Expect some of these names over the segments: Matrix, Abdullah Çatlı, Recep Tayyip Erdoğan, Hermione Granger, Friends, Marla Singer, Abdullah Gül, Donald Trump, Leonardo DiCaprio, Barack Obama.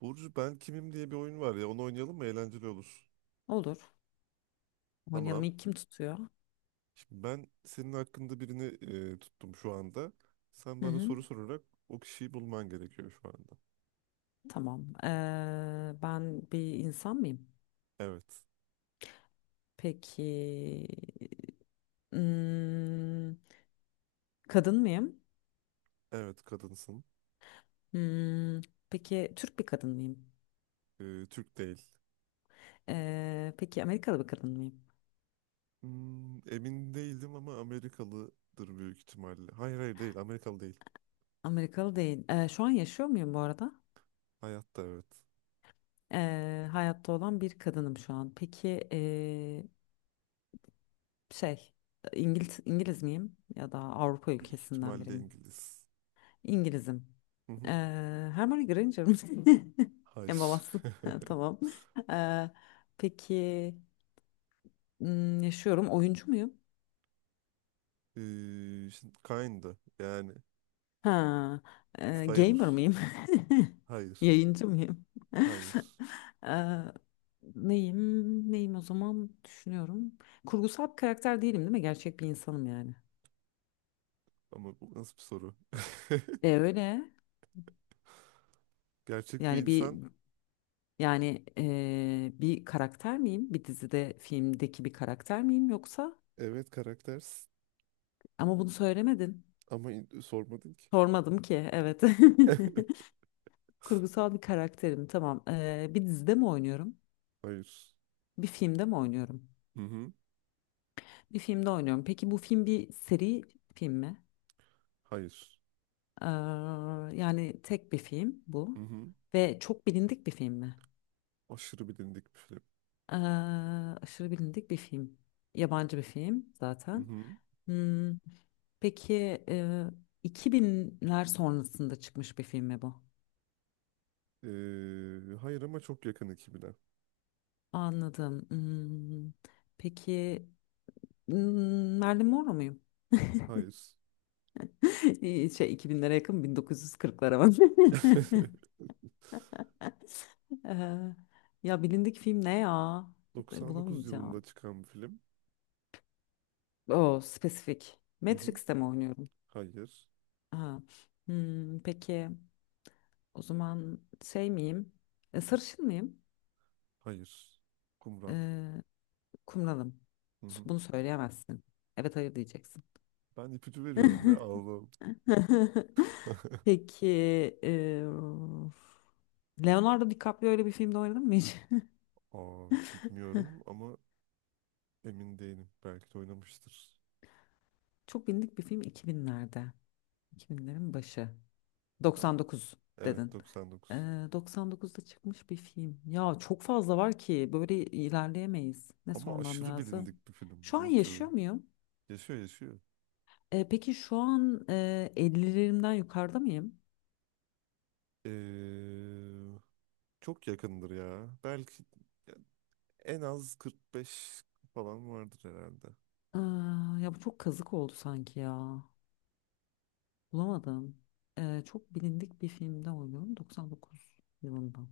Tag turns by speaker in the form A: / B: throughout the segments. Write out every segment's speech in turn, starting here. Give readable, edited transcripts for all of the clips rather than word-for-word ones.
A: Burcu ben kimim diye bir oyun var ya, onu oynayalım mı? Eğlenceli olur.
B: Olur. Oynayalım.
A: Tamam.
B: İlk kim tutuyor?
A: Şimdi ben senin hakkında birini tuttum şu anda. Sen
B: Hı
A: bana
B: hı.
A: soru sorarak o kişiyi bulman gerekiyor şu anda.
B: Tamam. Ben bir insan mıyım?
A: Evet.
B: Peki. Hmm, kadın mıyım?
A: Evet kadınsın.
B: Hmm, peki Türk bir kadın mıyım?
A: Türk değil.
B: Peki Amerikalı bir kadın mıyım?
A: Hmm, emin değildim ama Amerikalıdır büyük ihtimalle. Hayır, hayır değil, Amerikalı değil.
B: Amerikalı değil. Şu an yaşıyor muyum bu arada?
A: Hayatta, evet.
B: Hayatta olan bir kadınım şu an. Peki şey İngiliz, İngiliz miyim? Ya da Avrupa
A: Büyük
B: ülkesinden biri
A: ihtimalle
B: miyim?
A: İngiliz.
B: İngilizim.
A: Hı hı.
B: Hermione Granger mi? En
A: Hayır.
B: babası. Tamam. Ee, peki hmm, yaşıyorum. Oyuncu muyum?
A: E, Şimdi kinda yani
B: Ha, gamer
A: sayılır.
B: mıyım?
A: Hayır.
B: Yayıncı mıyım?
A: Hayır.
B: Ee, neyim? Neyim o zaman düşünüyorum. Kurgusal bir karakter değilim değil mi? Gerçek bir insanım yani.
A: Ama bu nasıl bir soru?
B: E öyle.
A: Gerçek bir
B: Yani bir
A: insan.
B: yani bir karakter miyim? Bir dizide, filmdeki bir karakter miyim yoksa?
A: Evet, karaktersin.
B: Ama bunu söylemedin.
A: Ama sormadın ki.
B: Sormadım ki, evet. Kurgusal bir karakterim, tamam. Bir dizide mi oynuyorum?
A: Hayır.
B: Bir filmde mi oynuyorum?
A: Hı hı.
B: Bir filmde oynuyorum. Peki bu film bir seri film mi?
A: Hayır.
B: Ee, Yani tek bir film
A: Hı
B: bu.
A: hı.
B: Ve çok bilindik bir film mi?
A: Aşırı bilindik bir film.
B: Ee, Aşırı bilindik bir film. Yabancı bir film
A: Hı
B: zaten.
A: hı.
B: Hmm, peki e, 2000'ler sonrasında çıkmış bir film mi bu?
A: Hayır ama çok yakın ekibine.
B: Anladım. Hmm, peki hmm, Marilyn Monroe muyum?
A: Hayır.
B: İyi, şey 2000'lere yakın 1940'lara bak. Eee, ya bilindik film ne ya? E,
A: 99 yılında
B: bulamayacağım.
A: çıkan bir film.
B: O spesifik.
A: Hı hı.
B: Matrix'te mi oynuyorum?
A: Hayır.
B: Ha. Hmm, peki o zaman şey miyim? Sarışın mıyım?
A: Hayır. Kumral.
B: Eee kumralım.
A: Hı hı.
B: Bunu söyleyemezsin. Evet hayır diyeceksin.
A: Ben ipucu veriyorum ya Allah'ım.
B: Peki eee, Leonardo DiCaprio öyle bir filmde oynadın mı hiç?
A: Aa, bilmiyorum ama emin değilim. Belki de oynamıştır.
B: Çok bilindik bir film 2000'lerde. 2000'lerin başı.
A: Tam.
B: 99
A: Evet,
B: dedin.
A: 99.
B: 99'da çıkmış bir film. Ya çok fazla var ki böyle ilerleyemeyiz. Ne
A: Ama
B: sormam
A: aşırı
B: lazım?
A: bilindik bir film,
B: Şu an
A: Burcu.
B: yaşıyor muyum?
A: Yaşıyor, yaşıyor.
B: Peki şu an 50'lerimden yukarıda mıyım?
A: Ee, çok yakındır ya. Belki en az 45 falan vardır herhalde.
B: Ee, Ya bu çok kazık oldu sanki ya. Bulamadım. Çok bilindik bir filmde oynuyorum. 99 yılından.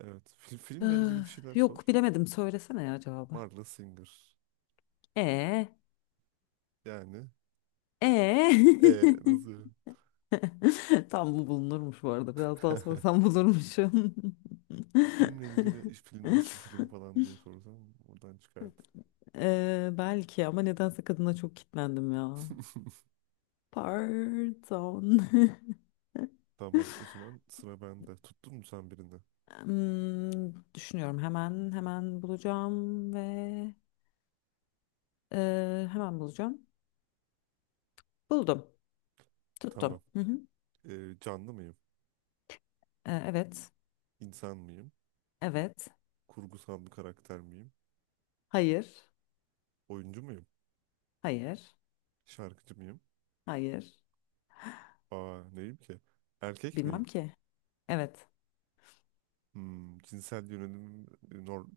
A: Evet.
B: Ee,
A: Filmle ilgili bir şeyler sor.
B: Yok bilemedim. Söylesene ya cevabı.
A: Marla Singer.
B: E
A: Yani.
B: e
A: Nasıl yani?
B: Tam bu bulunurmuş bu arada. Biraz daha sorsam bulurmuşum.
A: Filmle ilgili iş, film nasıl bir film falan diye sorsam oradan çıkardı.
B: Belki ama nedense kadına çok kitlendim ya. Pardon.
A: Tamam, o zaman sıra bende. Tuttun mu sen birini?
B: Hmm, düşünüyorum hemen hemen bulacağım ve hemen bulacağım. Buldum. Tuttum.
A: Tamam.
B: Hı hı.
A: Canlı mıyım?
B: Evet.
A: İnsan mıyım?
B: Evet.
A: Kurgusal bir karakter miyim?
B: Hayır.
A: Oyuncu muyum?
B: Hayır.
A: Şarkıcı mıyım?
B: Hayır.
A: Aa, neyim ki? Erkek
B: Bilmem
A: miyim?
B: ki. Evet.
A: Hmm, cinsel yönelim norm,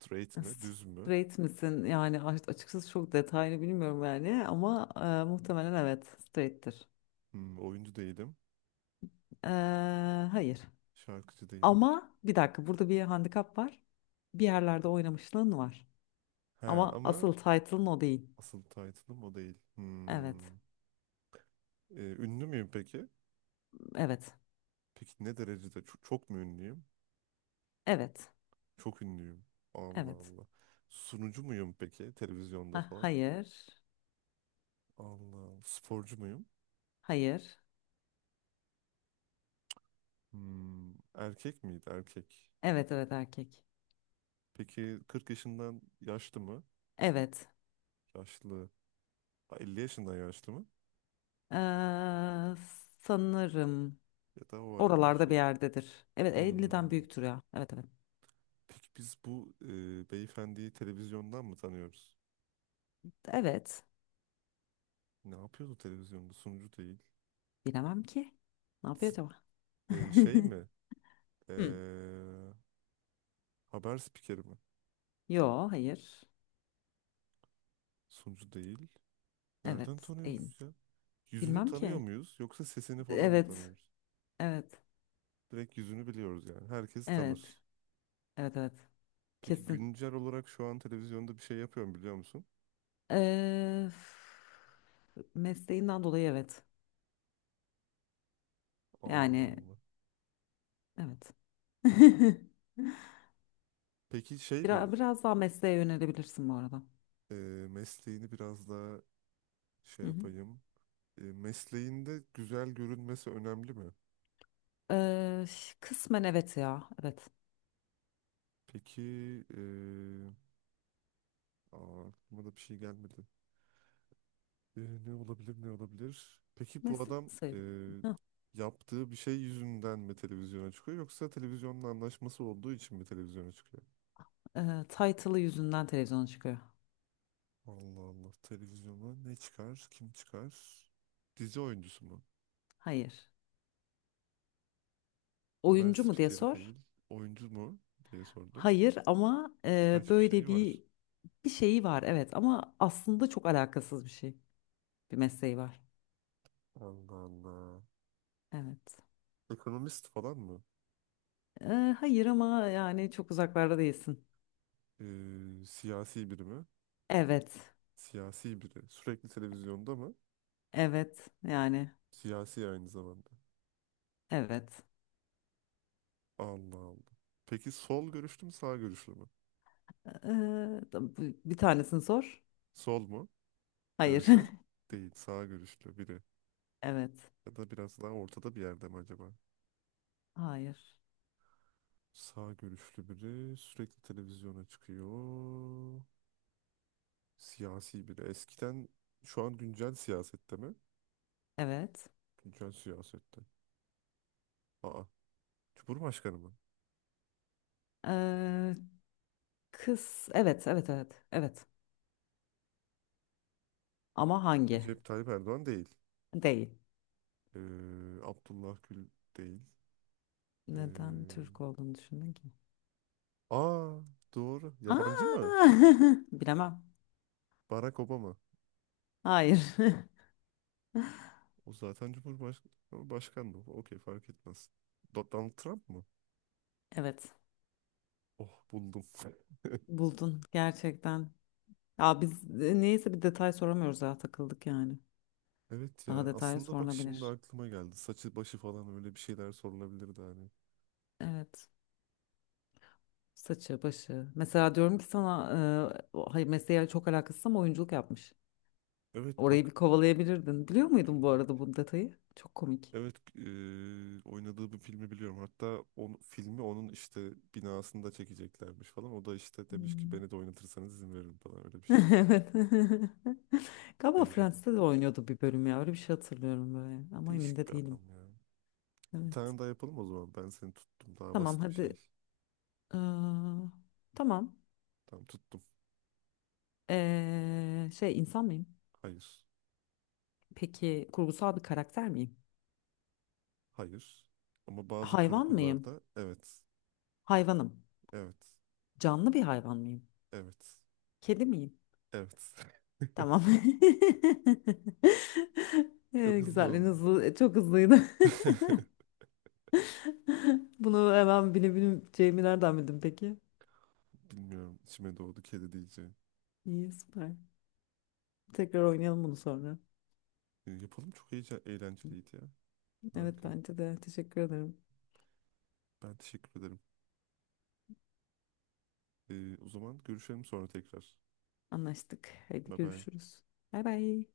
A: straight mi? Düz mü?
B: Straight misin? Yani açıkçası çok detaylı bilmiyorum yani ama muhtemelen evet straight'tir.
A: Hmm, oyuncu değilim.
B: E, hayır.
A: Şarkıcı değilim.
B: Ama bir dakika burada bir handikap var. Bir yerlerde oynamışlığın var.
A: He
B: Ama
A: ama
B: asıl title'ın o değil.
A: asıl title'ım o değil.
B: Evet.
A: Hmm. E, ünlü müyüm peki?
B: Evet.
A: Peki ne derecede? Çok, çok mu ünlüyüm?
B: Evet.
A: Çok ünlüyüm. Allah
B: Evet.
A: Allah. Sunucu muyum peki? Televizyonda
B: Ha,
A: falan.
B: hayır.
A: Allah Allah. Sporcu muyum?
B: Hayır.
A: Hmm, erkek miydi? Erkek.
B: Evet evet erkek.
A: Peki 40 yaşından yaşlı mı?
B: Evet.
A: Yaşlı. Ha, 50 yaşından yaşlı mı?
B: E, sanırım
A: Ya da o arada bir
B: oralarda bir
A: şey.
B: yerdedir. Evet 50'den
A: Hmm.
B: büyüktür ya. Evet evet.
A: Peki biz bu beyefendiyi televizyondan mı tanıyoruz?
B: Evet.
A: Ne yapıyordu televizyonda? Sunucu değil.
B: Bilemem ki. Ne yapıyor
A: S-
B: acaba?
A: şey mi? E,
B: Hı.
A: haber spikeri mi?
B: Yo, hayır.
A: Sunucu değil. Nereden
B: Evet, değil.
A: tanıyoruz ya? Yüzünü
B: Bilmem
A: tanıyor
B: ki.
A: muyuz yoksa sesini falan mı
B: Evet,
A: tanıyoruz?
B: evet,
A: Direkt yüzünü biliyoruz yani. Herkes
B: evet,
A: tanır.
B: evet, evet.
A: Peki
B: Kesin.
A: güncel olarak şu an televizyonda bir şey yapıyor mu, biliyor musun?
B: Mesleğinden dolayı evet.
A: Allah
B: Yani
A: Allah.
B: evet.
A: Peki şey mi?
B: Biraz, biraz daha mesleğe yönelebilirsin bu arada.
A: e, Mesleğini biraz daha şey
B: Hı hı.
A: yapayım. E, mesleğinde güzel görünmesi önemli mi?
B: Kısmen evet ya. Evet.
A: Peki e, aa, aklıma da bir şey gelmedi. E, ne olabilir, ne olabilir? Peki bu
B: Meslek
A: adam
B: sayılır. Hah,
A: yaptığı bir şey yüzünden mi televizyona çıkıyor yoksa televizyonla anlaşması olduğu için mi televizyona çıkıyor?
B: title'ı yüzünden televizyona çıkıyor.
A: Allah Allah, televizyona ne çıkar, kim çıkar? Dizi oyuncusu mu?
B: Hayır.
A: Haber
B: Oyuncu mu diye
A: spikeri
B: sor.
A: değil. Oyuncu mu diye sordum.
B: Hayır ama
A: Birkaç bir
B: böyle
A: şeyi var.
B: bir bir şeyi var evet ama aslında çok alakasız bir şey. Bir mesleği var.
A: Allah Allah.
B: Evet.
A: Ekonomist falan mı?
B: E, hayır ama yani çok uzaklarda değilsin.
A: Siyasi biri mi?
B: Evet.
A: Siyasi biri. Sürekli televizyonda mı?
B: Evet. Yani
A: Siyasi aynı zamanda.
B: evet.
A: Allah Allah. Peki sol görüşlü mü, sağ görüşlü mü?
B: E, da- bu- bir tanesini sor.
A: Sol mu?
B: Hayır.
A: Görüşü değil. Sağ görüşlü biri.
B: Evet.
A: Ya da biraz daha ortada bir yerde mi acaba?
B: Hayır.
A: Sağ görüşlü biri sürekli televizyona çıkıyor. Siyasi biri. Eskiden şu an güncel siyasette mi?
B: Evet.
A: Güncel siyasette. Aa. Cumhurbaşkanı mı?
B: E, kız evet evet evet evet. Ama hangi?
A: Recep Tayyip Erdoğan değil.
B: Değil.
A: Abdullah Gül değil.
B: Neden Türk
A: Ee,
B: olduğunu düşündün ki?
A: aa, doğru. Yabancı
B: Aa!
A: mı?
B: Bilemem.
A: Barack Obama.
B: Hayır.
A: O zaten Cumhurbaşkanı. Başkan mı? Okey, fark etmez. Donald Trump mı?
B: Evet,
A: Oh, buldum.
B: buldun gerçekten. Ya biz neyse bir detay soramıyoruz ya takıldık yani.
A: Evet
B: Daha
A: ya.
B: detay
A: Aslında bak, şimdi
B: sorulabilir.
A: aklıma geldi. Saçı başı falan, öyle bir şeyler sorulabilirdi hani.
B: Evet. Saçı, başı. Mesela diyorum ki sana hayır mesleğe çok alakasız ama oyunculuk yapmış.
A: Evet
B: Orayı
A: bak.
B: bir kovalayabilirdin. Biliyor
A: Çok
B: muydun bu arada
A: ilginç.
B: bu detayı? Çok komik.
A: Evet, oynadığı bir filmi biliyorum. Hatta o filmi onun işte binasında çekeceklermiş falan. O da işte demiş ki
B: Hmm.
A: beni de oynatırsanız izin veririm falan, öyle bir şey demiş.
B: Evet. Galiba
A: Deli adam.
B: Friends'te de oynuyordu bir bölüm ya. Öyle bir şey hatırlıyorum böyle. Ama emin
A: Değişik
B: de
A: bir
B: değilim.
A: adam ya. Bir
B: Evet.
A: tane daha yapalım o zaman. Ben seni tuttum. Daha
B: Tamam
A: basit bir şey.
B: hadi. Ee, tamam.
A: Tamam, tuttum.
B: Şey insan mıyım?
A: Hayır.
B: Peki kurgusal bir karakter miyim?
A: Hayır. Ama bazı
B: Hayvan mıyım?
A: kurgularda evet.
B: Hayvanım.
A: Evet.
B: Canlı bir hayvan mıyım?
A: Evet.
B: Kedi miyim?
A: Evet.
B: Tamam.
A: Çok hızlı
B: Güzel, en
A: oldu.
B: hızlı, çok hızlıydı. Bunu hemen bilebileceğimi nereden bildin peki?
A: Bilmiyorum. İçime doğdu, kedi diyeceğim.
B: İyi, süper. Tekrar oynayalım bunu sonra.
A: Yapalım, çok iyice eğlenceliydi ya.
B: Evet,
A: Harika.
B: bence de. Teşekkür ederim.
A: Ben teşekkür ederim. O zaman görüşelim sonra tekrar.
B: Anlaştık. Haydi
A: Bye bye.
B: görüşürüz. Bay bay.